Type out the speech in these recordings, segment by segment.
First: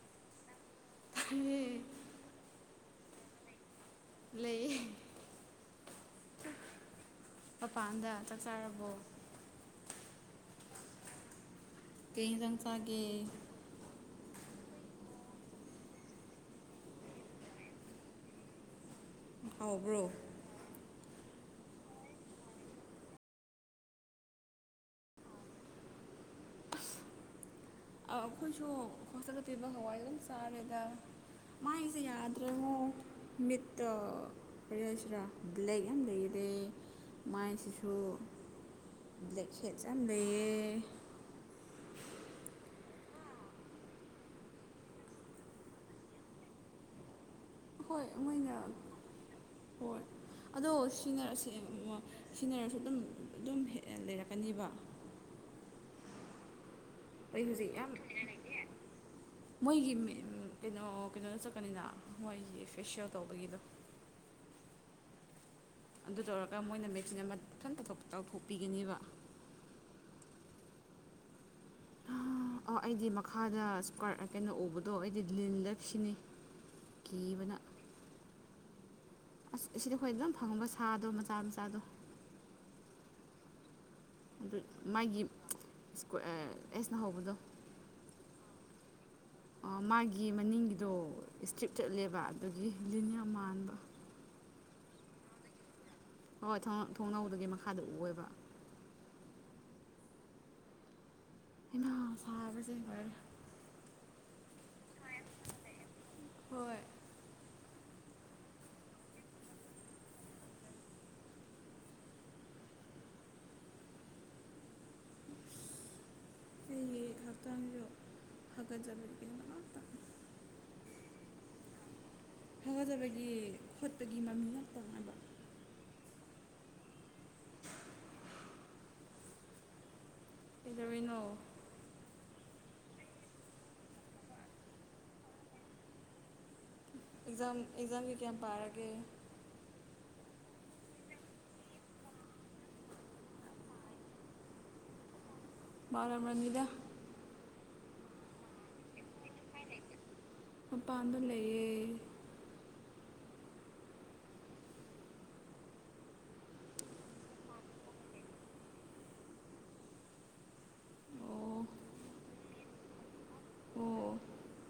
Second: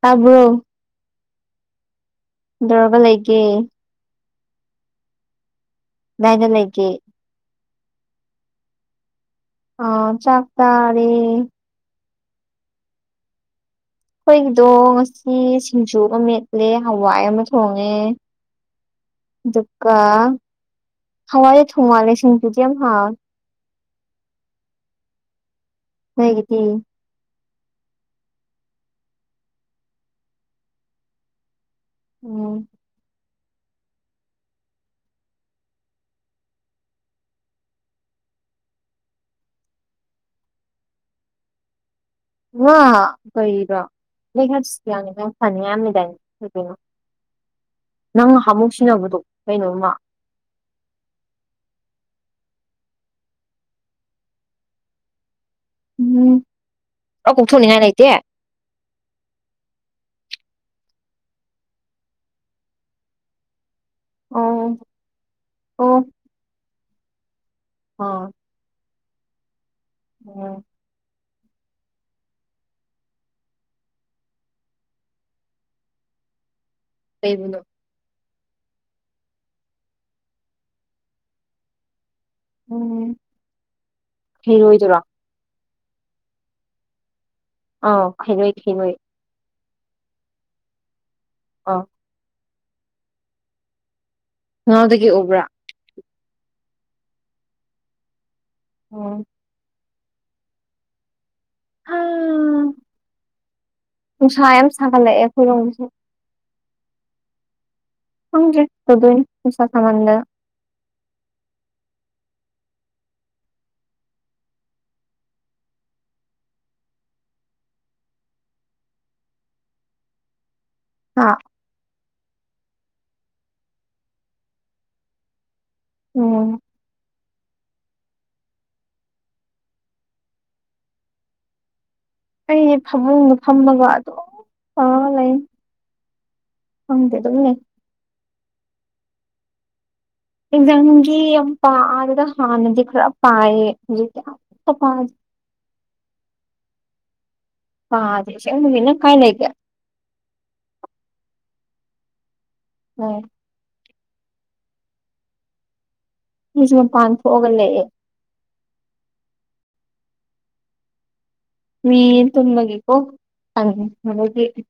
ꯇꯕꯣ ꯎꯝ ꯗ꯭ꯔꯒ ꯂꯩꯒꯦ ꯂꯩ ꯃꯦꯒ ꯂꯩꯗꯒꯤ ꯃꯄꯥꯟꯗ ꯆꯥꯛ ꯆꯥꯔꯕꯣ ꯑ ꯆꯥꯛꯇꯥꯥꯔꯦ ꯀꯩ ꯁꯪꯁꯒꯦ ꯑꯩꯈꯣꯏꯒꯤꯗꯣ ꯉꯁꯤ ꯁꯤꯡꯖꯨ ꯑꯃ ꯃꯦꯠꯂꯦ ꯍꯋꯥꯏ ꯑꯃ ꯊꯣꯡꯉꯦ ꯀꯥ ꯍꯥꯎꯕ꯭ꯔꯣ ꯍꯔꯦ ꯊꯨꯃꯔꯦ ꯁꯤꯨꯖꯤꯝ ꯍꯥ ꯍꯒꯤꯇ ꯑꯩꯈꯣꯏꯁꯨ ꯈꯆꯒ ꯄꯤꯕ ꯍꯋꯥꯏ ꯑꯗꯨ ꯆꯥꯔꯦꯗ ꯃꯥꯏ ꯎꯝ ꯌꯥꯗ꯭ꯔꯕꯣ ꯃꯤꯠꯇ ꯄꯔꯤꯌꯖꯔ ꯂꯩꯦꯛ ꯌꯥꯝ ꯂꯩꯔꯦ ꯃꯥꯏꯁꯤꯁꯨ ꯕ꯭ꯂꯦꯛ ꯍꯦꯠ ꯌꯥꯝ ꯂꯩꯌꯦ ꯋꯥ ꯀꯔꯣ ꯂꯩꯀꯥꯁꯤꯁꯨ ꯌꯥꯎꯅꯤ ꯌꯥꯝ ꯐꯅꯤ ꯌꯥꯝꯃꯤꯗꯥꯏ ꯀꯣꯏꯅꯣ ꯍꯣꯏ ꯅꯪ ꯃꯣꯏꯅ ꯅꯍꯥꯃꯨꯛ ꯁꯤꯟꯅꯕꯗꯣ ꯀꯩꯅꯣꯝꯃ ꯍꯣꯏ ꯑꯗꯣ ꯁꯤꯖꯤꯟꯅꯔꯁꯦ ꯁꯤꯟꯅꯔꯁꯨ ꯑꯗꯨꯝ ꯑꯗꯨꯝ ꯍꯦꯛ ꯂꯩꯔꯛꯀꯅꯦꯕ ꯎꯝ ꯑ ꯑꯩ ꯍꯧꯖꯤꯛ ꯀꯣꯛꯊꯣꯛꯅꯤꯡꯉꯥꯢ ꯌꯥꯝ ꯂꯩꯇꯦ [inaudible] ꯃꯣꯏꯒꯤ ꯀꯩꯅꯣ ꯀꯩꯅꯣꯗ ꯆꯠꯀꯅꯤꯅ ꯃꯣꯏꯒꯤ ꯐꯦꯁꯤꯌꯦꯜ ꯇꯧꯕꯒꯤꯗꯣ ꯑꯣ ꯑꯣ ꯑꯗꯨ ꯇꯧꯔꯒ ꯃꯣꯏꯅ ꯃꯦꯆꯤꯟ ꯑꯃꯊꯟꯇ ꯇꯥꯎꯊꯣꯛꯄꯤꯒꯅꯦꯕ ꯑꯣꯝ ꯑ ꯑꯩꯗꯤ ꯃꯈꯥꯗ ꯏꯁꯀ ꯀꯩꯅꯣ ꯎꯕꯗꯣ ꯑꯩꯗꯤ ꯂꯤꯟꯂ ꯁꯤꯅꯤ ꯀꯤꯕꯅ ꯀꯩꯕꯨꯅꯣ ꯑꯁ ꯑꯁꯤꯗ ꯑꯩꯈꯣꯏ ꯑꯗꯨꯝ ꯐꯪꯕ ꯁꯥꯗꯣ ꯃꯆꯥ ꯃꯆꯥꯗꯣ ꯎꯝ ꯑꯗꯨ ꯈꯩꯔꯣꯏꯗꯨꯔꯣ ꯃꯥꯒꯤ ꯑꯦꯁꯅ ꯍꯧꯕꯗꯣ ꯑꯣ ꯈꯔꯣꯏ ꯈꯔꯣꯏ ꯃꯥꯒꯤ ꯃꯅꯤꯡꯒꯤꯗꯣ ꯏꯁꯇ꯭ꯔꯤꯞ ꯑꯥ ꯆꯠꯂꯦꯕ ꯑꯗꯨꯒꯤ ꯂꯤꯟ ꯌꯥꯝ ꯃꯥꯟꯕ ꯊꯣꯡꯅꯧꯗꯒꯤ ꯎꯕ꯭ꯔꯥ ꯍꯣꯏ ꯍ ꯊꯣꯡꯅꯧꯗꯒꯤ ꯃꯈꯥꯗ ꯎꯑꯦꯕ ꯑꯣ ꯍꯩꯃꯥ ꯍꯥ ꯁꯥꯕꯁꯦ ꯂꯣꯏꯔꯦ ꯅꯨꯡꯁꯥ ꯌꯥꯝ ꯁꯥꯒꯠꯂꯛꯑꯦ ꯑꯩꯈꯣꯏꯔꯣꯝꯁꯦ ꯍꯣꯏ ꯐꯪꯗ꯭ꯔꯦ ꯇꯗꯣꯏꯅꯤ ꯄꯩꯁꯥ ꯁꯃꯥꯟꯗ ꯁꯤ ꯍꯐꯇꯟꯣ ꯍꯒꯠ ꯖꯕꯅ ꯍꯥ ꯍꯒꯠꯖꯕꯒꯤ ꯈꯣꯠꯄꯒꯤ ꯃꯃꯤꯡ ꯉꯥꯛ ꯇꯧꯅꯕ ꯎꯝ ꯀꯩꯗꯧꯔꯤꯅꯣ ꯑꯩ ꯐꯃꯨꯡꯒ ꯐꯝꯃ ꯑꯗꯨꯝ ꯇꯧꯔꯒ ꯂꯩ ꯈꯪꯗꯦ ꯑꯗꯨꯝ ꯂꯩ ꯑꯦꯛꯖꯥꯝ ꯑꯦꯛꯖꯥꯝꯒꯤ ꯀꯌꯥꯝ ꯄꯥꯔꯒꯦ ꯑꯦꯛꯖꯥꯝꯒꯤ ꯌꯥꯝ ꯄꯥꯗꯦꯗ ꯍꯥꯟꯅꯗꯤ ꯈꯔ ꯄꯥꯏꯌꯦ ꯍꯧꯖꯤꯛꯇꯤ ꯄꯥꯔꯝꯃꯅꯤꯗ ꯄꯥꯗꯦꯗ ꯑꯥꯁꯦꯡꯕ ꯅꯪ ꯀꯥꯏ ꯂꯩꯒꯦ ꯃꯄꯥꯟꯗ ꯂꯩꯌꯦ ꯑꯣ ꯑꯩꯁꯨ ꯃꯄꯥꯟ ꯊꯣꯛꯑꯒ ꯂꯩꯌꯦ ꯑꯣ ꯃꯤ ꯊꯃꯒꯦꯀꯣꯗꯒꯤ ꯑꯣ [inaudible]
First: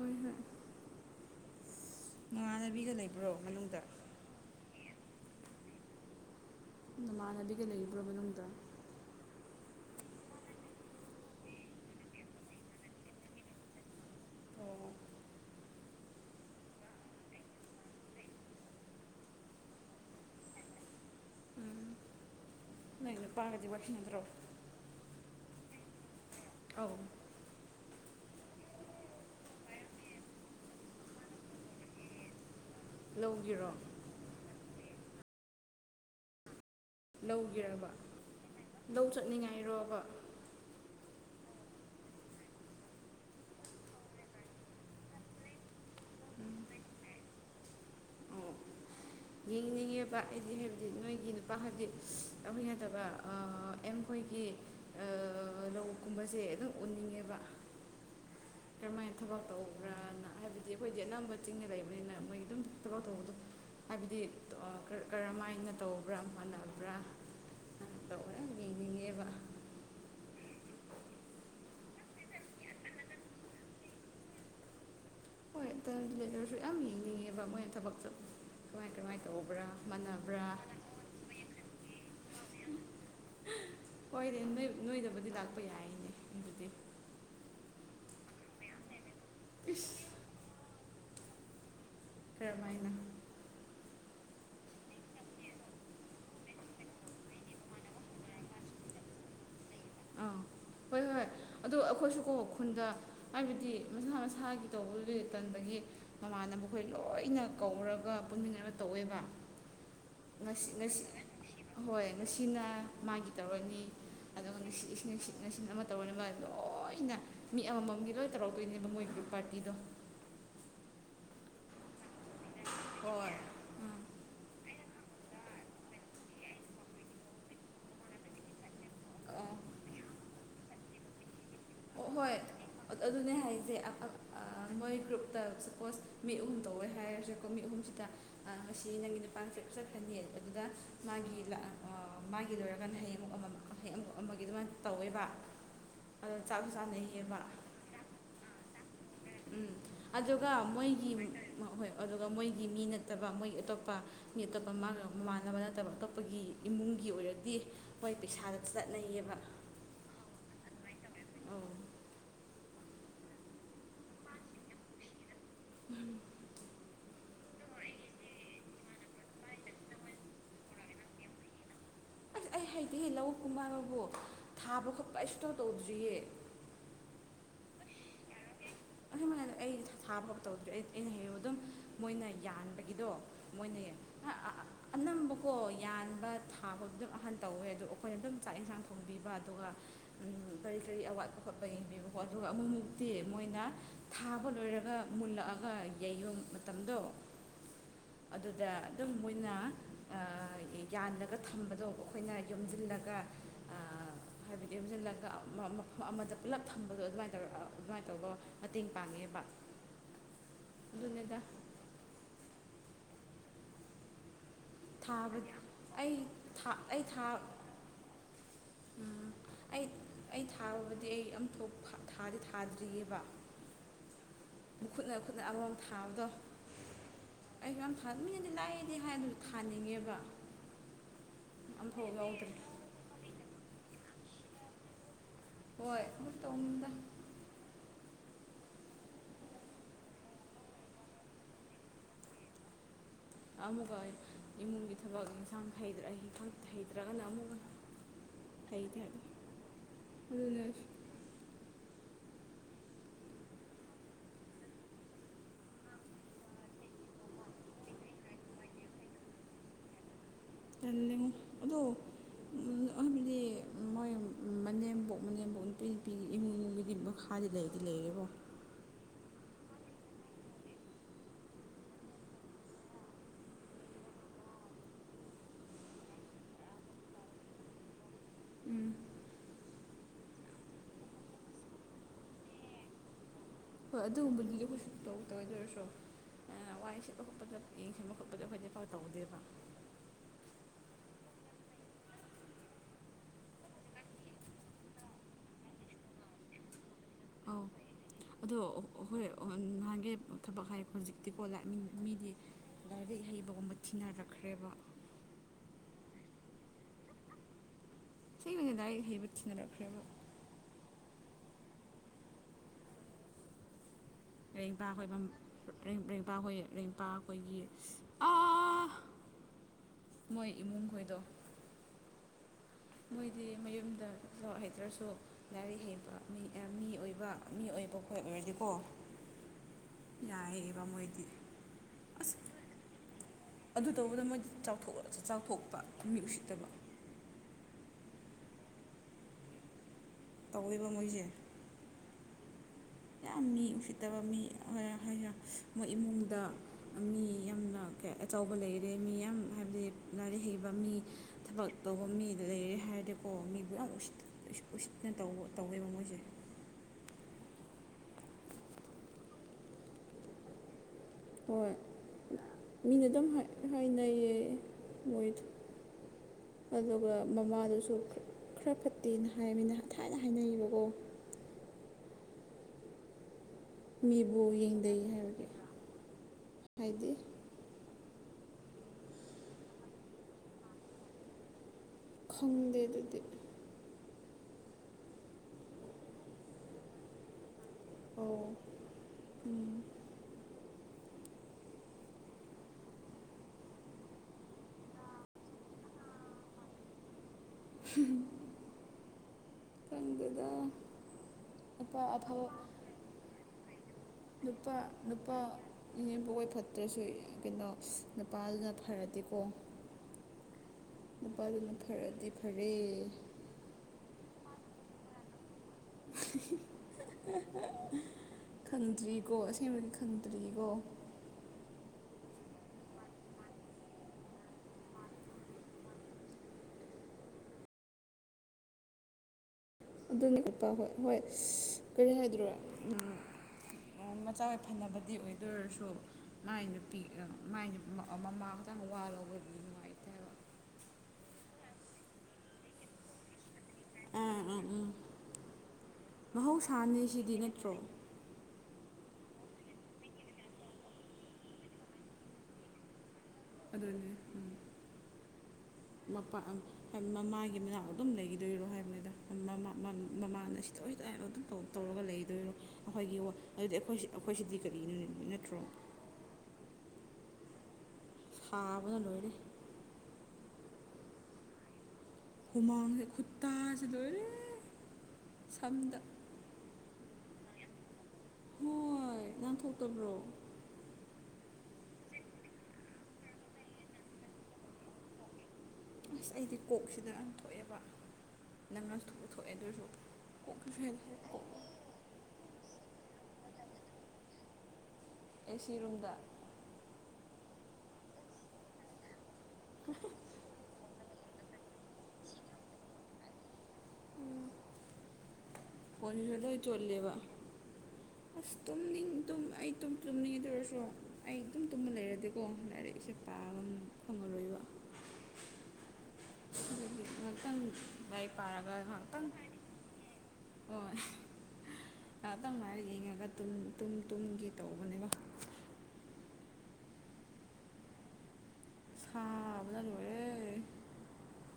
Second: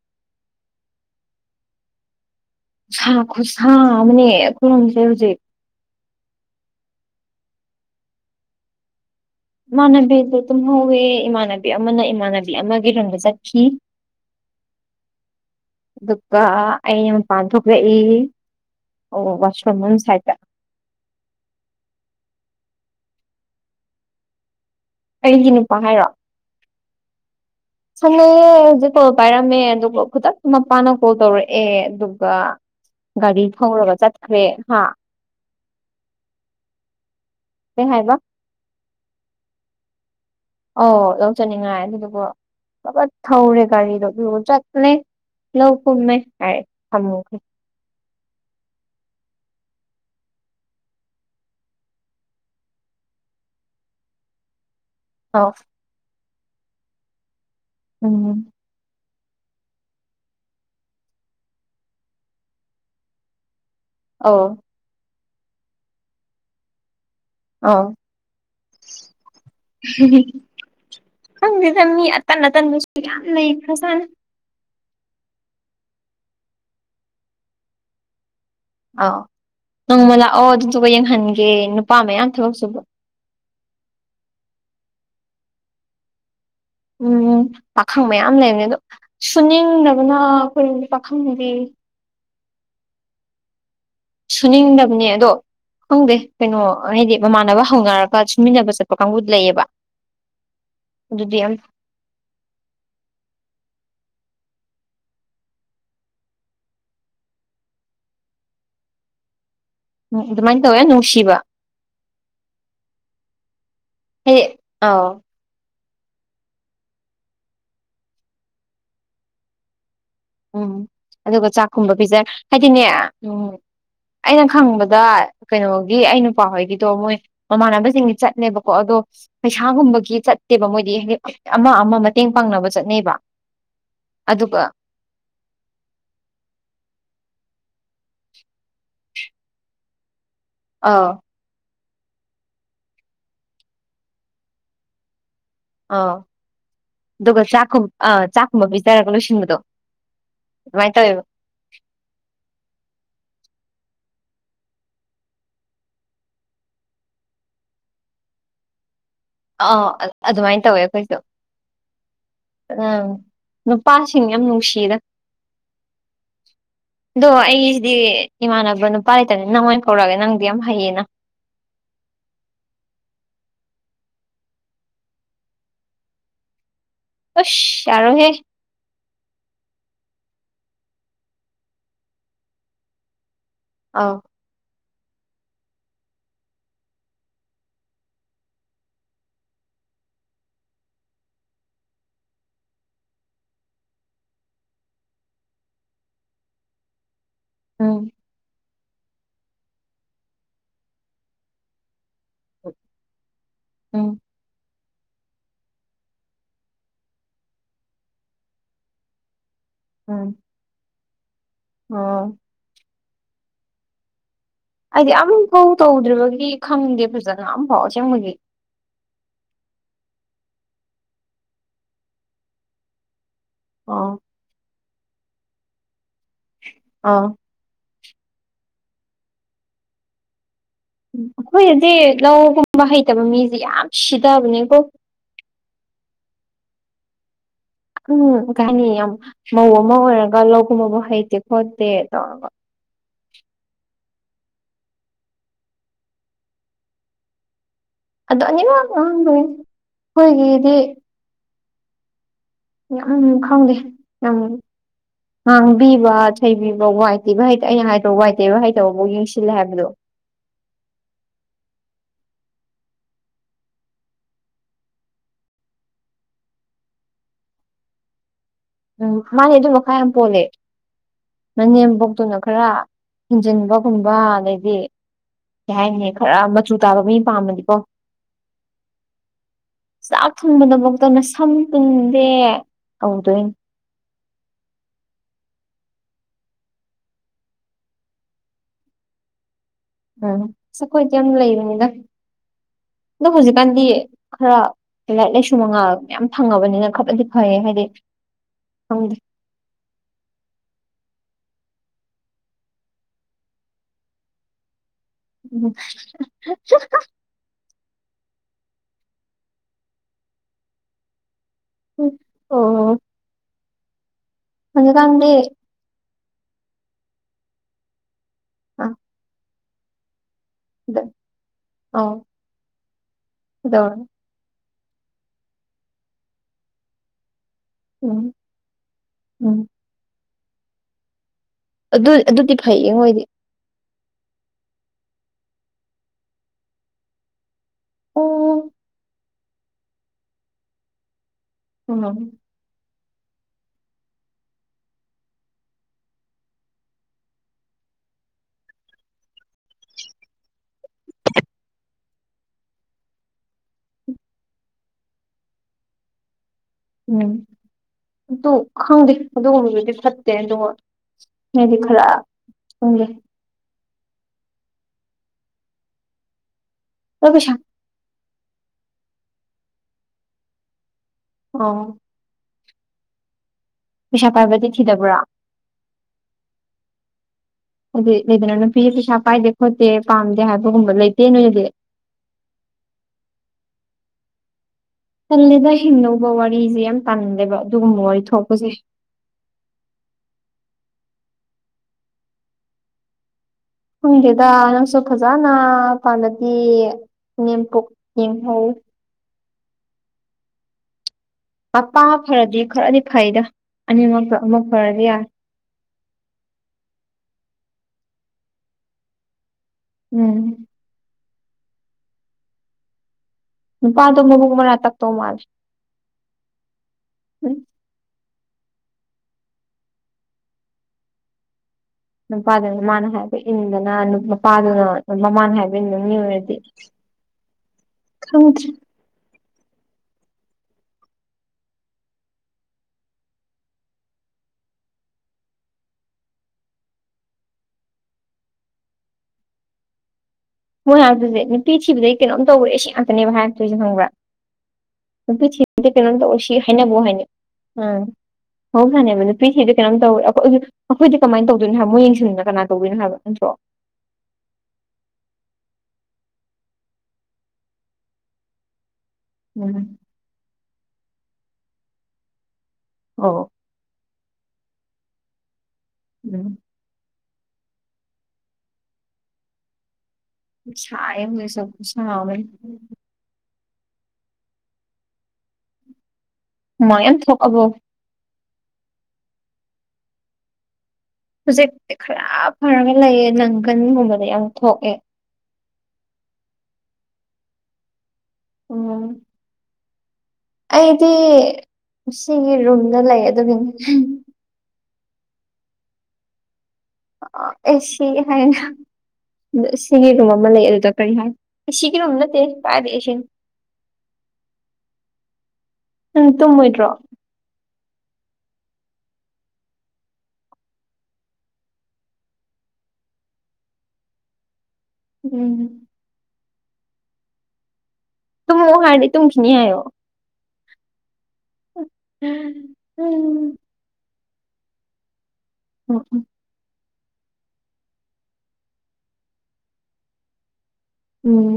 ꯍꯣꯏ ꯍꯣꯏ [inaudible] ꯁꯥ ꯈꯨꯠ ꯃꯅꯨꯡꯗ ꯁꯥꯥ ꯑꯃꯅꯦ ꯑꯩꯈꯣꯢꯔꯣꯝꯁꯦ ꯍꯧꯖꯤꯛ ꯅꯃꯥꯟꯅꯕꯤꯒ ꯂꯩ꯭ꯔꯣꯕ ꯃꯅꯨꯡꯗ ꯏꯃꯥꯟꯅꯕꯤꯗꯣ ꯇꯨꯝꯍꯧꯋꯤ ꯏꯃꯥꯟꯅꯕꯤ ꯑꯃꯅ ꯏꯃꯥꯟꯅꯕꯤ ꯑꯃꯒꯤꯔꯣꯝꯗ ꯆꯠꯈꯤ ꯑꯣ ꯑꯗꯨꯒ ꯑꯩꯅ ꯃꯄꯥꯟꯗ ꯊꯣꯛꯂꯛꯏ ꯑꯣ ꯋꯥꯁꯣꯃꯟꯁ ꯁꯥꯏꯇ ꯅꯪ ꯅꯨꯄꯥꯒꯗꯤ ꯋꯥꯔꯤ ꯁꯥꯟꯅꯗ꯭ꯔꯣ ꯑꯩꯒꯤ ꯅꯨꯄꯥ ꯍꯥꯏꯔꯣ ꯑꯥꯎ ꯁꯥꯟꯅꯩꯑꯌꯦ ꯍꯧꯖꯤꯛ ꯀꯣꯜ ꯄꯥꯏꯔꯝꯃꯦ ꯑꯗꯨꯒ ꯈꯨꯗꯛꯇ ꯃꯄꯥꯅ ꯀꯣꯜ ꯇꯧꯔꯛꯑꯦ ꯑꯗꯨꯒ ꯒꯥꯔꯤ ꯂꯧꯒꯤꯔꯣ ꯊꯧꯔꯒ ꯆꯠꯈ꯭ꯔꯦ ꯍꯥ ꯀꯩ ꯂꯧꯒꯤꯔꯕ ꯍꯥꯏꯕ ꯂꯧ ꯆꯠꯅꯤꯡꯉꯥꯏꯔꯣꯕ ꯑꯧ ꯂꯧ ꯆꯠꯅꯤꯡꯉꯥꯏ ꯑꯗꯨꯗꯨꯒ [unintelligible] ꯊꯧꯔꯦ ꯒꯥꯔꯤꯗꯣ ꯑꯗꯨ ꯆꯠꯂꯦ ꯂꯧ ꯀꯨꯝꯃꯦ ꯍꯥꯏꯔꯦ [unintelligible] ꯑꯧ ꯌꯦꯡꯅꯤꯡꯉꯦꯕ ꯑꯩꯗꯤ ꯍꯥꯏꯕꯗꯤ ꯅꯣꯏꯒꯤ ꯅꯨꯄꯥ [unintelligible] ꯑꯩꯈꯣꯏꯒꯤ ꯑꯥꯎ ꯒꯨꯝꯕꯁꯦ ꯑꯗꯨꯝ ꯎꯅꯤꯡꯉꯦꯕ ꯎꯝ ꯀꯔꯝꯍꯥꯏꯅ ꯊꯕꯛ ꯇꯧꯕ꯭ꯔꯥꯅ ꯍꯥꯏꯕꯗꯤ ꯑꯩꯈꯣꯏꯗꯤ ꯑꯅꯝꯕ ꯆꯤꯡꯗ ꯂꯩꯕꯅꯤꯅ ꯃꯣꯏ ꯑꯗꯨꯝ ꯊꯕꯛ ꯇꯧꯕꯗꯣ ꯍꯥꯏꯕꯗꯤ ꯑꯧ ꯑ ꯀꯔꯝꯥꯏꯅ ꯇꯧꯕ꯭ꯔꯥ ꯃꯥꯟꯅꯕ꯭ꯔꯥ ꯑꯧ [unintelligible] ꯌꯦꯡꯅꯤꯡꯉꯦꯕ [unintelligible] ꯈꯪꯗꯦꯗ ꯃꯤ ꯑꯇꯟ ꯑꯇꯟꯕꯁꯨ ꯌꯥꯝ ꯂꯩ ꯈ꯭ꯔꯖꯥꯠꯅꯤ ꯍꯣꯏ [unintelligible] ꯌꯥꯝ ꯌꯦꯡꯅꯤꯡꯉꯦꯕ ꯃꯣꯏꯅ ꯊꯕꯛ ꯆꯠ ꯑꯧ ꯅꯣꯡꯃ ꯂꯥꯛꯑꯣ ꯑꯗꯨꯗꯨꯒ ꯌꯦꯡꯍꯟꯒꯦ ꯅꯨꯄꯥ ꯃꯌꯥꯝ ꯊꯕꯛ ꯁꯨꯕ ꯍꯣꯏꯅꯦ ꯅꯣꯏꯗꯕꯨꯗꯤ ꯂꯥꯛꯄ ꯌꯥꯏ [unintelligible] ꯎꯝ ꯄꯥꯈꯪ ꯃꯌꯥꯝ ꯂꯩꯕꯅꯦ ꯑꯗꯣ ꯁꯨꯅꯤꯡꯗꯕꯅ ꯑꯩꯈꯣꯏ ꯄꯥꯈꯪꯗꯤ ꯀꯔꯃꯥꯏꯅ ꯁꯨꯅꯤꯡꯗꯕꯅꯦ ꯑꯗꯣ ꯈꯪꯗꯦ ꯀꯩꯅꯣ ꯍꯥꯏꯗꯤ ꯃꯃꯥꯟꯅꯕ ꯍꯧꯅꯔꯒ ꯁꯨꯃꯤꯟꯅꯕ ꯆꯠꯄ ꯀꯥꯡꯕꯨ ꯂꯩꯌꯦꯕ ꯑꯥ ꯍꯣꯏ ꯍꯣꯏ ꯑꯗꯨꯗꯤ ꯌꯥꯝ ꯑꯗꯣ ꯑꯩꯈꯣꯏꯁꯨꯀꯣ ꯈꯨꯟꯗ ꯍꯥꯏꯕꯗꯤ ꯃꯁꯥ ꯃꯁꯥꯒꯤ ꯇꯧꯕꯗꯨꯗꯤ ꯇꯟꯕꯒꯤ ꯃꯃꯥꯟꯅꯕ ꯈꯣꯏ ꯂꯣꯏꯅ ꯀꯧꯔꯒ ꯄꯨꯟꯃꯤꯟꯅꯔꯒ ꯇꯧꯋꯦꯕ ꯑꯗꯨꯃꯥꯏꯅ ꯉꯁꯤ ꯇꯧꯋꯦ ꯌꯥꯝ ꯉꯁꯤ ꯅꯨꯡꯁꯤꯕ ꯍꯣꯏ ꯉꯁꯤꯅ ꯃꯥꯒꯤ ꯇꯧꯔꯅꯤ ꯍꯥꯏꯗꯤ ꯑꯗꯨꯒ ꯉꯁꯤ ꯑꯥꯎ [unintelligible] ꯑꯃ ꯇꯧꯔꯅꯤ ꯃꯥ ꯂꯣꯏꯅ ꯃꯤ ꯑꯃ ꯃꯝꯒꯤ ꯂꯣꯏ ꯇꯧꯔꯛꯇꯣꯏꯅꯦꯕ ꯃꯣꯏ ꯒ꯭ꯔꯨꯞ ꯄꯥꯔꯇꯤꯗꯣ ꯎꯝ ꯑꯗꯨꯒ ꯆꯥꯛꯀꯨꯝꯕ ꯄꯤꯖꯔ ꯍꯥꯏꯗꯤꯅꯦ ꯍꯣꯏ ꯎꯝ ꯑꯩꯅ ꯈꯪꯕꯗ ꯀꯩꯅꯣꯒꯤ ꯑꯩ ꯅꯨꯄꯥ ꯍꯣꯏꯒꯤꯗꯣ ꯃꯣꯏ ꯃꯃꯥꯟꯅꯕꯁꯤꯡꯒꯤ ꯆꯠꯂꯦꯕꯀꯣ ꯀꯣ ꯑꯗꯣ ꯑꯥ ꯄꯩꯁꯥꯒꯨꯝꯕꯒꯤ ꯆꯠꯇꯦꯕ ꯃꯣꯏꯗꯤ ꯍꯥꯏꯗꯤ ꯑꯃ ꯑꯃ ꯑꯣ ꯃꯇꯦꯡ ꯍꯣꯏ ꯄꯥꯡꯅꯕ ꯆꯠꯅꯩꯕ ꯑꯗꯨꯅꯦ ꯍꯥꯏꯁꯦ ꯑ ꯑꯗꯨꯒ ꯃꯣꯏ ꯒ꯭ꯔꯨꯞ ꯇ ꯁꯄꯣꯁ ꯃꯤ ꯑꯍꯨꯝ ꯇꯧꯋꯦ ꯍꯥꯏꯔꯁꯦꯀꯣ ꯃꯤ ꯑꯍꯨꯝꯁꯤꯗ ꯑ ꯉꯁꯤ ꯅꯪꯒꯤ ꯅꯨꯄꯥꯥꯁꯦ ꯆꯠꯀꯅꯤ ꯑꯗꯨꯗ ꯑꯥ ꯃꯥꯒꯤ [unintelligible] ꯑ ꯃꯥꯒꯤ ꯂꯣꯏꯔꯒꯅ ꯍꯩ ꯑꯃꯨꯛ ꯑꯃ ꯍꯩ ꯑꯃꯨꯛ ꯑꯃꯒꯤ ꯑꯗꯨꯃꯥꯏꯅ ꯇꯧꯋꯦꯕ ꯑ ꯑꯗꯣ ꯆꯥꯛꯁꯨ ꯆꯥꯅꯩꯌꯦꯕ ꯑꯗꯨꯒ ꯆꯥꯛꯀꯨꯝꯕ ꯑ ꯆꯥꯛꯀꯨꯝꯕ ꯄꯤꯖꯔꯒ ꯂꯣꯏꯁꯤꯟ ꯎꯝ ꯑꯗꯨꯒ ꯃꯣꯏꯒꯤ ꯍꯣꯏ ꯑꯗꯨꯒ ꯃꯣꯏꯒꯤ ꯃꯤ ꯅꯠꯇꯕ ꯃꯣꯏ ꯑꯇꯣꯞꯄ ꯃꯤ ꯑꯇꯣꯞꯄ ꯃꯥꯒ ꯃꯃꯥꯟꯅꯕ ꯅꯠꯇꯕ ꯑꯇꯣꯞꯄꯒꯤ ꯏꯃꯨꯡꯒꯤ ꯑꯣꯏꯔꯗꯤ ꯃꯣꯏ ꯄꯩꯁꯥꯗ ꯆꯠꯅꯩꯌꯦꯕ ꯑ ꯑ ꯑꯗꯨꯃꯥꯏꯅ ꯇꯧꯋꯦ ꯑꯩꯈꯣꯏꯁꯨ ꯑꯧ ꯎꯝ ꯅꯨꯄꯥꯁꯤꯡ ꯌꯥꯝ ꯅꯨꯡꯁꯤꯌꯦꯗ ꯑꯗꯣ ꯑꯩꯁꯤꯗꯤ ꯏꯃꯥꯟꯅꯕ ꯅꯨꯄꯥ ꯂꯩꯇꯕꯅꯤ ꯅꯪ ꯑꯣꯏꯅ ꯀꯧꯔꯛꯑꯒꯦ ꯅꯪꯗꯤ ꯌꯥꯝ ꯍꯩꯌꯦꯅ ꯑꯁ ꯑꯩ ꯍꯩꯇꯦꯍꯦ ꯂꯧ ꯀꯨꯝꯕ ꯍꯥꯏꯕꯕꯨ ꯊꯥꯕ ꯈꯣꯠꯄ ꯑꯩ ꯁꯨꯡꯇꯧ ꯇꯧꯗ꯭ꯔꯤꯌꯦ ꯑꯁ ꯌꯥꯔꯣꯏ ꯍꯦ ꯑ ꯑꯩ ꯊꯥꯕ ꯇꯧꯗ꯭ꯔꯦ ꯑꯩ ꯑꯩꯅ [unintelligible] ꯑꯗꯨꯝ ꯃꯣꯏꯅ ꯌꯥꯟꯕꯒꯤꯗꯣ ꯑꯧ [unintelligible] ꯑꯥ ꯑꯥ ꯑꯥ ꯑꯅꯝꯕꯀꯣ ꯌꯥꯟꯕ ꯊꯥꯕ ꯑꯗꯨꯝ ꯑꯍꯟ ꯇꯧꯋꯦ ꯑꯗꯣ ꯑꯩꯈꯣꯏꯅ ꯑꯗꯨꯝ ꯆꯥꯛ ꯏꯟꯁꯥꯡ ꯊꯣꯡꯕꯤꯕ ꯑꯗꯨꯒ ꯀꯔꯤ ꯀꯔꯤ ꯑꯋꯥꯠꯄ ꯈꯣꯠꯄ ꯌꯦꯡꯕꯤꯕꯀꯣ ꯑꯗꯨꯒ ꯑꯃꯨꯛꯃꯨꯛꯇꯤ ꯃꯣꯏꯅ ꯊꯥꯕ ꯂꯣꯏꯔꯒ ꯃꯨꯜꯂꯛꯑꯒ ꯌꯩꯕ ꯃꯇꯝꯗꯣ ꯎꯝ ꯑꯗꯨꯗ ꯑꯗꯨꯝ ꯃꯣꯏꯅ ꯌꯥꯜꯂꯒ ꯊꯝꯕꯗꯣ ꯑꯩꯈꯣꯏꯅ ꯌꯣꯝꯁꯤꯜꯂꯒ ꯎꯝ ꯍꯥꯏꯕꯗꯤ ꯌꯣꯝꯁꯤꯜꯂꯒ ꯑꯃꯗ ꯄꯨꯂꯞ ꯊꯝꯕꯗꯣ ꯑꯗꯨꯃꯥꯏꯅ ꯇꯧꯔ ꯑꯗꯨꯃꯥꯏꯅ ꯇꯧꯕ ꯃꯇꯦꯡ ꯄꯥꯡꯉꯦꯕ ꯎꯝ ꯑꯗꯨꯅꯗ ꯑꯣ ꯍꯥꯏꯗꯤ ꯊꯥꯕ ꯑꯃꯨꯛ ꯀꯧ ꯑꯩ ꯇꯧꯗ꯭ꯔꯤꯕꯒꯤ ꯊꯥ ꯑꯩ ꯈꯪꯗꯦ ꯐꯖꯅ ꯑꯝꯐꯥꯎ ꯑꯁꯦꯡꯕꯒꯤ ꯎ ꯑꯩ ꯑꯩ ꯊꯥꯔꯕꯗꯤ ꯑꯩ ꯑꯝ ꯊꯥꯗꯤ ꯊꯥꯗ꯭ꯔꯤꯑꯕ ꯑꯣ ꯃꯈꯨꯨꯠꯅ ꯈꯨꯠꯅ ꯑꯃꯃꯝ ꯊꯥꯕꯗꯣ ꯑꯥ ꯑꯩꯁꯨ ꯌꯥꯝ ꯊꯥꯅꯤꯡꯉꯗꯤ ꯂꯥꯛꯑꯦꯗꯤ ꯍꯥꯏꯗꯨꯁꯨ ꯊꯥꯅꯤꯡꯉꯦꯕ ꯑꯩꯈꯣꯏ ꯑꯗꯨꯗꯤ ꯑꯝꯐꯥꯎ ꯌꯥꯎꯗ꯭ꯔꯤ ꯂꯧꯒꯨꯝꯕ ꯍꯩꯇꯕ ꯃꯤꯁꯦ ꯌꯥꯝ ꯁꯤꯊꯕꯅꯦꯀꯣ ꯍꯣꯏ ꯑꯃꯨ ꯇꯧꯗ ꯎꯝ ꯀꯅꯤ ꯌꯥꯝ ꯃꯧ ꯑꯃ ꯑꯣꯏꯔꯒ ꯂꯧꯒꯨꯝꯕꯕꯨ ꯍꯩꯇꯦ ꯈꯣꯠꯇꯦ ꯇꯧꯔꯒ ꯑꯃꯒ ꯏꯃꯨꯡꯒꯤ ꯊꯕꯛ ꯏꯟꯁꯥꯡ ꯍꯩꯇ ꯍꯛ ꯍꯩꯇ꯭ꯔꯒꯅ ꯑꯃꯨꯛꯒ ꯑꯗꯣ ꯑꯅꯤ ꯅ ꯑꯍꯥꯡ ꯂ ꯑꯗꯨꯅ ꯑꯩꯈꯣꯏꯒꯤꯗꯤ ꯎꯝ ꯈꯪꯅꯦ ꯎꯪ ꯉꯥꯡꯕꯤꯕ ꯊꯩꯕꯤꯕ ꯋꯥꯏ ꯇꯦꯕ ꯍꯩꯇ ꯑꯩꯅ ꯍꯥꯏ ꯋꯥꯏ ꯇꯩꯕ ꯍꯩꯇꯕꯐꯥꯎ ꯌꯦꯡꯁꯤꯜꯂꯦ ꯍꯥꯏꯕꯗꯣ ꯑꯦꯉ ꯑꯗꯣ ꯍꯥꯏꯕꯗꯤ ꯃꯣꯏ ꯃꯅꯦꯝꯕꯣꯛ ꯃꯅꯦꯝꯕꯣꯛ ꯅꯨꯄꯤ ꯅꯨꯄꯤꯒꯤ ꯏꯃꯨꯡ ꯃꯅꯨꯡꯒꯤꯗꯤꯃꯛ ꯊꯥꯗꯤ ꯂꯩꯗꯤ ꯂꯩꯒꯦꯕꯣ ꯎꯝ ꯃꯥꯅꯦ ꯑꯗꯨꯝ ꯃꯈꯥ ꯌꯥꯝ ꯄꯣꯜꯂꯦ ꯅꯅꯦꯝꯕꯣꯛꯇꯨꯅ ꯈꯔ ꯍꯤꯡꯖꯤꯟꯕꯒꯨꯝꯕ ꯑꯗꯩꯗꯤ ꯀꯩ ꯍꯥꯏꯅꯤ ꯈꯔ ꯃꯆꯨ ꯇꯥꯕ ꯃꯤ ꯄꯥꯝꯃꯗꯤꯀꯣ ꯎꯝ ꯆꯥꯛ ꯊꯣꯡꯕꯗꯃꯛꯇꯧꯅꯦ ꯁꯝ ꯇꯨꯡꯗꯦ ꯇꯧꯗꯣꯏꯅꯤ ꯍꯣꯏ ꯑꯗꯨꯒꯨꯝꯕꯗꯨꯗ ꯀꯣꯏꯁꯨ ꯇꯣꯛꯇ ꯑꯣꯏꯗꯔꯁ꯭ꯔꯣ ꯋꯥꯏ ꯁꯠꯄ ꯈꯣꯠꯄꯗ ꯌꯦꯡ ꯁꯟꯕ ꯈꯣꯠꯄꯗ ꯑꯩꯈꯣꯏꯦꯐꯥꯎ ꯇꯧꯗꯦꯕ ꯑ ꯆꯈꯣꯏꯗꯤ ꯌꯥꯝ ꯂꯩꯕꯅꯤꯗ ꯑꯗꯣ ꯍꯧꯖꯤꯛꯀꯥꯟꯗꯤ ꯈꯔ ꯂꯥꯏꯔꯤꯛ ꯂꯥꯏꯁꯨ ꯃꯉꯥꯜ ꯃꯌꯥꯝ ꯐꯪꯉꯕꯅꯤꯅ ꯈꯗꯤ ꯑꯥꯎ ꯑꯗꯣ ꯍꯣꯏ ꯅꯍꯥꯟꯒꯤ ꯊꯕꯛ ꯍꯥꯏ ꯍꯧꯖꯤꯛꯇꯤꯀꯣ ꯂꯥꯛ ꯃꯤꯗꯤ ꯂꯥꯏꯔꯤꯛ ꯍꯩꯕꯒꯨꯝꯕ ꯊꯤꯅꯔꯛꯈ꯭ꯔꯦꯕ ꯎꯝ ꯊꯕ ꯑꯣꯏꯅꯗꯥꯥꯏ ꯑꯩ ꯍꯩꯕꯨ ꯊꯤꯅꯔꯛꯈ꯭ꯔꯦꯕ ꯑꯣ ꯔꯔꯦꯡꯄꯥꯛ ꯍꯧꯖꯤꯛꯀꯥꯟꯗꯤ ꯍꯣꯏꯦꯡꯄꯥꯛꯈꯣꯏꯦꯡꯄꯥꯛꯈꯣꯏꯒꯤ ꯑ ꯃꯣꯏ ꯏꯃꯨꯡ ꯈꯣꯏꯗꯣ ꯑꯥꯎ ꯃꯣꯏꯗꯤ ꯃꯌꯨꯝꯗ ꯂ ꯍꯩꯇ꯭ꯔꯁꯨ ꯂꯥꯏꯔꯤꯛ ꯍꯩꯕ ꯃꯤ ꯃꯤ ꯑꯣꯏꯕ ꯃꯤ ꯑꯣꯏꯕꯈꯣꯏ ꯎꯝ ꯑꯣꯏꯔꯗꯤꯀꯣ ꯎꯝ ꯌꯥꯏꯑꯕ ꯃꯣꯏꯗꯤ ꯑꯗꯨ ꯑꯁ ꯑꯗꯨꯗꯤ ꯐꯩꯌꯦ ꯃꯣꯏꯗꯤ ꯑꯗꯨ ꯇꯧꯕꯗ ꯃꯣꯏꯗꯤ ꯆꯥꯎꯊ ꯆꯥꯎꯊꯣꯛꯄ ꯃꯤ ꯎꯁꯤꯠꯇꯕ ꯑꯣ ꯇꯧꯋꯦꯕ ꯃꯣꯏꯁꯦ ꯎꯝ ꯌꯥꯝ ꯃꯤ ꯅꯨꯡꯁꯤꯠꯇꯕ ꯃꯤ ꯍ ꯍ ꯃꯣꯏ ꯏꯃꯨꯡꯗ ꯃꯤ ꯌꯥꯝꯅ ꯑꯆꯧꯕ ꯂꯩꯔꯦ ꯃꯤ ꯌꯥꯝ ꯍꯥꯏꯕꯗꯤ ꯂꯥꯏꯔꯤꯛ ꯍꯩꯕ ꯃꯤ ꯊꯕꯛ ꯇꯧꯕ ꯃꯤ ꯂꯩꯔꯦ ꯍꯥꯏꯔꯗꯤꯀꯣ ꯃꯤꯕꯨ ꯌꯥꯝ ꯎꯁꯤꯠꯇꯦ ꯎꯁꯤꯠꯅ ꯇꯧꯕ ꯇꯧꯋꯦꯕ ꯃꯣꯏꯁꯦ ꯎꯝ ꯑꯗꯨ ꯈꯪꯗꯦ ꯑꯗꯨꯒꯨꯝꯕꯗꯨꯗꯤ ꯐꯠꯇꯦ ꯑꯗꯨꯒ ꯍꯣꯏ ꯍꯥꯏꯗꯤ ꯈꯔ ꯃꯤꯅ ꯈꯪꯗꯦ ꯑꯗꯨꯝ ꯍꯥꯏꯅꯩꯌꯦ ꯃꯣꯏꯗ ꯑꯗꯨꯒ ꯄꯩꯁꯥ ꯃꯃꯥꯗꯨꯁꯨ ꯈꯔ ꯐꯠꯇꯦꯅ ꯍꯥꯏꯃꯤꯅ ꯊꯥꯏꯅ ꯍꯥꯏꯅꯩꯌꯦꯕꯀꯣ ꯑꯣ ꯄꯩꯁꯥ ꯃꯤꯕꯨ ꯄꯥꯏꯕꯗꯤ ꯌꯦꯡꯊꯩ ꯊꯤꯗꯕ꯭ꯔꯥ ꯍꯥꯏꯔꯒꯦ ꯍꯥꯏꯗꯤ ꯑꯗꯨꯗꯤ ꯂꯩꯗꯅ ꯅꯨꯄꯤꯁꯦ ꯄꯩꯁꯥ ꯄꯥꯏꯗꯦ ꯈꯣꯠꯇꯦ ꯄꯥꯝꯗꯦ ꯍꯥꯏꯕꯒꯨꯝꯕ ꯂꯩꯇꯦ ꯅꯣꯏꯗꯤ ꯈꯪꯗꯦ ꯑꯗꯨꯗꯤ ꯀꯜꯂꯤꯦꯗ ꯍꯤꯡꯗꯧꯕ ꯋꯥꯔꯤꯁꯦ ꯌꯥꯝ ꯇꯥꯅꯤꯡꯗꯦꯕ ꯑꯗꯨꯒꯨꯝꯕ ꯋꯥꯔꯤ ꯑꯣ ꯊꯣꯛꯄꯁꯦ ꯎꯝ ꯐꯨꯝꯁꯤꯦꯗ ꯅꯪꯁꯨ ꯐꯖꯅ ꯄꯥꯂꯗꯤꯅꯦꯝꯄ ꯌꯦꯦꯝꯍꯧ ꯐꯪꯒꯗ ꯃꯄꯥ ꯐꯔꯗꯤ ꯈꯔꯗꯤ ꯐꯩꯗ ꯑꯅꯤꯃꯛꯇ ꯑꯃꯨꯛ ꯐꯔꯗꯤ ꯌꯥꯔꯦ ꯏꯅꯦꯝꯕ ꯑꯣꯏꯣꯏ ꯐꯠꯇ꯭ꯔꯁꯨ ꯀꯩꯅꯣ ꯅꯨꯄꯥꯗꯨꯅ ꯐꯔꯗꯤꯀꯣ ꯎꯝ ꯅꯨꯄꯥꯗꯨꯅ ꯐꯔꯗꯤ ꯐꯔꯦ ꯅꯨꯄꯥꯗꯣ ꯃꯕꯨꯡ ꯑꯃꯅ ꯇꯛꯇꯧ ꯃꯥꯜꯂꯦ ꯎꯝ [unintelligible] ꯈꯪꯗ꯭ꯔꯤꯀꯣ ꯑꯁꯦꯡꯕꯗꯤ ꯈꯪꯗ꯭ꯔꯤꯀꯣ ꯅꯨꯄꯥꯗꯨꯅꯃꯥꯅ ꯍꯥꯏꯕ ꯏꯟꯗꯅ ꯃꯄꯥꯗꯨꯅ ꯃꯃꯥꯅ ꯍꯥꯏꯕ ꯏꯟꯗ ꯅ꯭ꯌꯨ ꯑꯣꯏꯔꯗꯤ [unintelligible] ꯍꯥꯎ ꯑꯗꯨꯅꯦ ꯎꯄꯥ ꯍꯣꯏ ꯍꯣꯏ ꯀꯔꯤ ꯍꯥꯏꯗ꯭ꯔꯣ ꯎ ꯃꯆꯥ ꯑꯣꯏꯐꯅꯕꯗꯤ ꯑꯣꯏꯗꯣꯏꯔꯁꯨ ꯃꯥꯥꯏ ꯅꯨꯄꯤ ꯃꯥꯏ ꯃꯃꯥ ꯈꯇꯪ ꯋꯥ ꯂꯧꯧꯕꯦ ꯃꯣꯏ ꯍꯥꯏꯗꯨꯁꯦ ꯅꯨꯄꯤ ꯊꯤꯕꯗꯒꯤꯩ ꯀꯩꯅꯣꯝ ꯇꯧꯔꯦ ꯁꯤ ꯉꯥꯛꯇꯅꯦꯕ ꯍꯥꯏꯔꯕꯗꯨꯣꯏꯁꯦ ꯍꯪꯕ꯭ꯔꯥ ꯑꯥ ꯑꯥ ꯎꯝ ꯑꯗꯨ ꯆꯤꯟ ꯄꯅꯣꯗ ꯑꯣꯁꯤ ꯃꯍꯧꯁꯥꯅꯤ ꯍꯥꯏꯅ ꯣꯍ ꯍꯥꯏꯅ ꯁꯤꯗꯤ ꯅꯠꯇ꯭ꯔꯣ ꯎꯝ ꯃꯍꯧꯁꯥꯅꯦꯕ ꯅꯨꯄꯤꯁꯤꯗꯤ ꯀꯩꯅꯣꯝ ꯇꯧꯋꯦ ꯑꯈꯣꯏꯒꯤ ꯑꯩꯈꯣꯏꯗꯤ ꯀꯃꯥꯏꯅ ꯇꯧꯗꯣꯏꯅꯣ ꯍꯥꯏꯕ ꯃꯣꯏ ꯌꯦꯡꯁꯤꯟꯅ ꯀꯅꯥ ꯇꯧꯗꯣꯏꯅꯣ ꯍꯥꯏꯕ ꯅꯠꯇꯔꯣ ꯑꯗꯨꯅꯦ ꯎꯝ ꯃꯄꯥ ꯎꯝ ꯃꯃꯥꯒꯤ ꯃꯅꯥꯛ ꯑꯗꯨꯝ ꯂꯩꯒꯤꯗꯣꯏꯔꯣ ꯍꯥꯏꯕꯅꯤꯗ ꯎꯝ ꯃꯃꯥꯅ ꯁꯤ ꯇꯣꯏ ꯇꯣꯏꯏꯅ ꯑꯗꯨꯝ ꯇꯧꯔꯒ ꯂꯩꯗꯣꯏꯔꯣ ꯑꯩꯈꯣꯏꯒꯤ ꯑꯣ ꯑꯗꯨꯗꯤ ꯑꯩꯈꯣꯏꯁꯤ ꯑꯩꯈꯣꯏꯁꯤꯗꯤ ꯀꯔꯤꯒꯤꯅꯣꯅꯦ ꯅꯠꯇ꯭ꯔꯣ ꯎꯝ ꯊꯥ ꯑꯃꯗ ꯂꯣꯏꯅꯤ ꯁꯥꯏꯌꯦ ꯍꯧꯖꯤꯛꯁꯨ ꯈꯨꯁꯥ ꯑꯃꯅꯦ ꯍꯨꯃꯥꯡꯁꯦ ꯈꯨꯇꯥꯥꯁꯤꯗ ꯂꯣꯏꯔꯦ ꯁꯝꯗ ꯃꯌꯥꯝ ꯊꯣꯛꯑꯕꯣ ꯍꯣꯏ ꯅꯪ ꯊꯣꯛꯇꯕ꯭ꯔꯣ ꯍꯧꯖꯤꯛꯇꯤ ꯈꯔ ꯐꯔꯒ ꯂꯩꯌꯦ ꯅꯪꯒꯟꯒꯨꯝꯕꯗꯤ ꯌꯥꯝ ꯊꯣꯛꯑꯦ ꯑꯁ ꯑꯩꯗꯤ ꯀꯣꯛꯁꯤꯗ ꯌꯥꯝ ꯊꯣꯛꯑꯦꯕ ꯎꯝ ꯅꯪꯒꯟꯁꯨ ꯊꯣꯛꯑꯦ ꯑꯗꯨꯏꯁꯨ ꯑꯩꯗꯤ ꯑꯦꯁꯤꯒꯤ ꯔꯨꯝꯗ ꯂꯩꯌꯦ ꯑꯗꯨꯒꯤꯅꯦ ꯑꯦꯁꯤ ꯔꯨꯝꯗ ꯑꯦ ꯁꯤ ꯍꯥꯏꯒꯦ ꯁꯤꯒꯤ ꯔꯨꯝ ꯑꯃ ꯂꯩ ꯑꯗꯨꯗ ꯀꯔꯤ ꯍꯥꯏ ꯑꯦꯁꯤꯒꯤ ꯔꯨꯝ ꯅꯠꯇꯦ ꯀꯥꯏꯗꯩ ꯑꯦꯁꯤꯅꯣ ꯅꯪ ꯐꯣꯟꯁꯤꯁꯨ ꯂꯣꯏ ꯇꯨꯝꯃꯣꯏꯗ꯭ꯔꯣ ꯆꯣꯠꯂꯦꯕ ꯑꯁ ꯇꯨꯝꯅꯤꯡ ꯇꯨꯝ ꯑꯩ ꯇꯨꯝ ꯇꯨꯝꯅꯤꯡꯗꯔꯁꯨ ꯑꯩ ꯑꯗꯨꯝ ꯇꯨꯝꯃ ꯂꯩꯔꯗꯤꯀꯣ ꯂꯥꯏꯔꯤꯛꯁꯦ ꯄꯥꯕ ꯐꯪꯉꯔꯣꯏꯕ ꯎꯝ ꯉꯥꯛꯇꯡ ꯂꯥꯏꯔꯤꯛ ꯄꯥꯔꯒ ꯇꯨꯝꯃꯣ ꯍꯥꯏꯔꯗꯤ ꯉꯥꯛꯇꯡ ꯇꯨꯝꯈꯤꯅꯤ ꯍꯥꯏꯌꯣ ꯍꯣꯏ ꯉꯍꯥꯛꯇꯪ ꯉꯥꯏꯔ ꯌꯦꯡꯉꯒ ꯇꯨꯝ ꯎꯝ ꯇꯨꯝ ꯇꯨꯝꯒꯦ ꯇꯧꯕꯅꯦꯕ ꯎꯝ ꯎꯝ ꯁꯥꯕꯗ ꯂꯣꯏꯔꯦ꯫ ꯎꯝ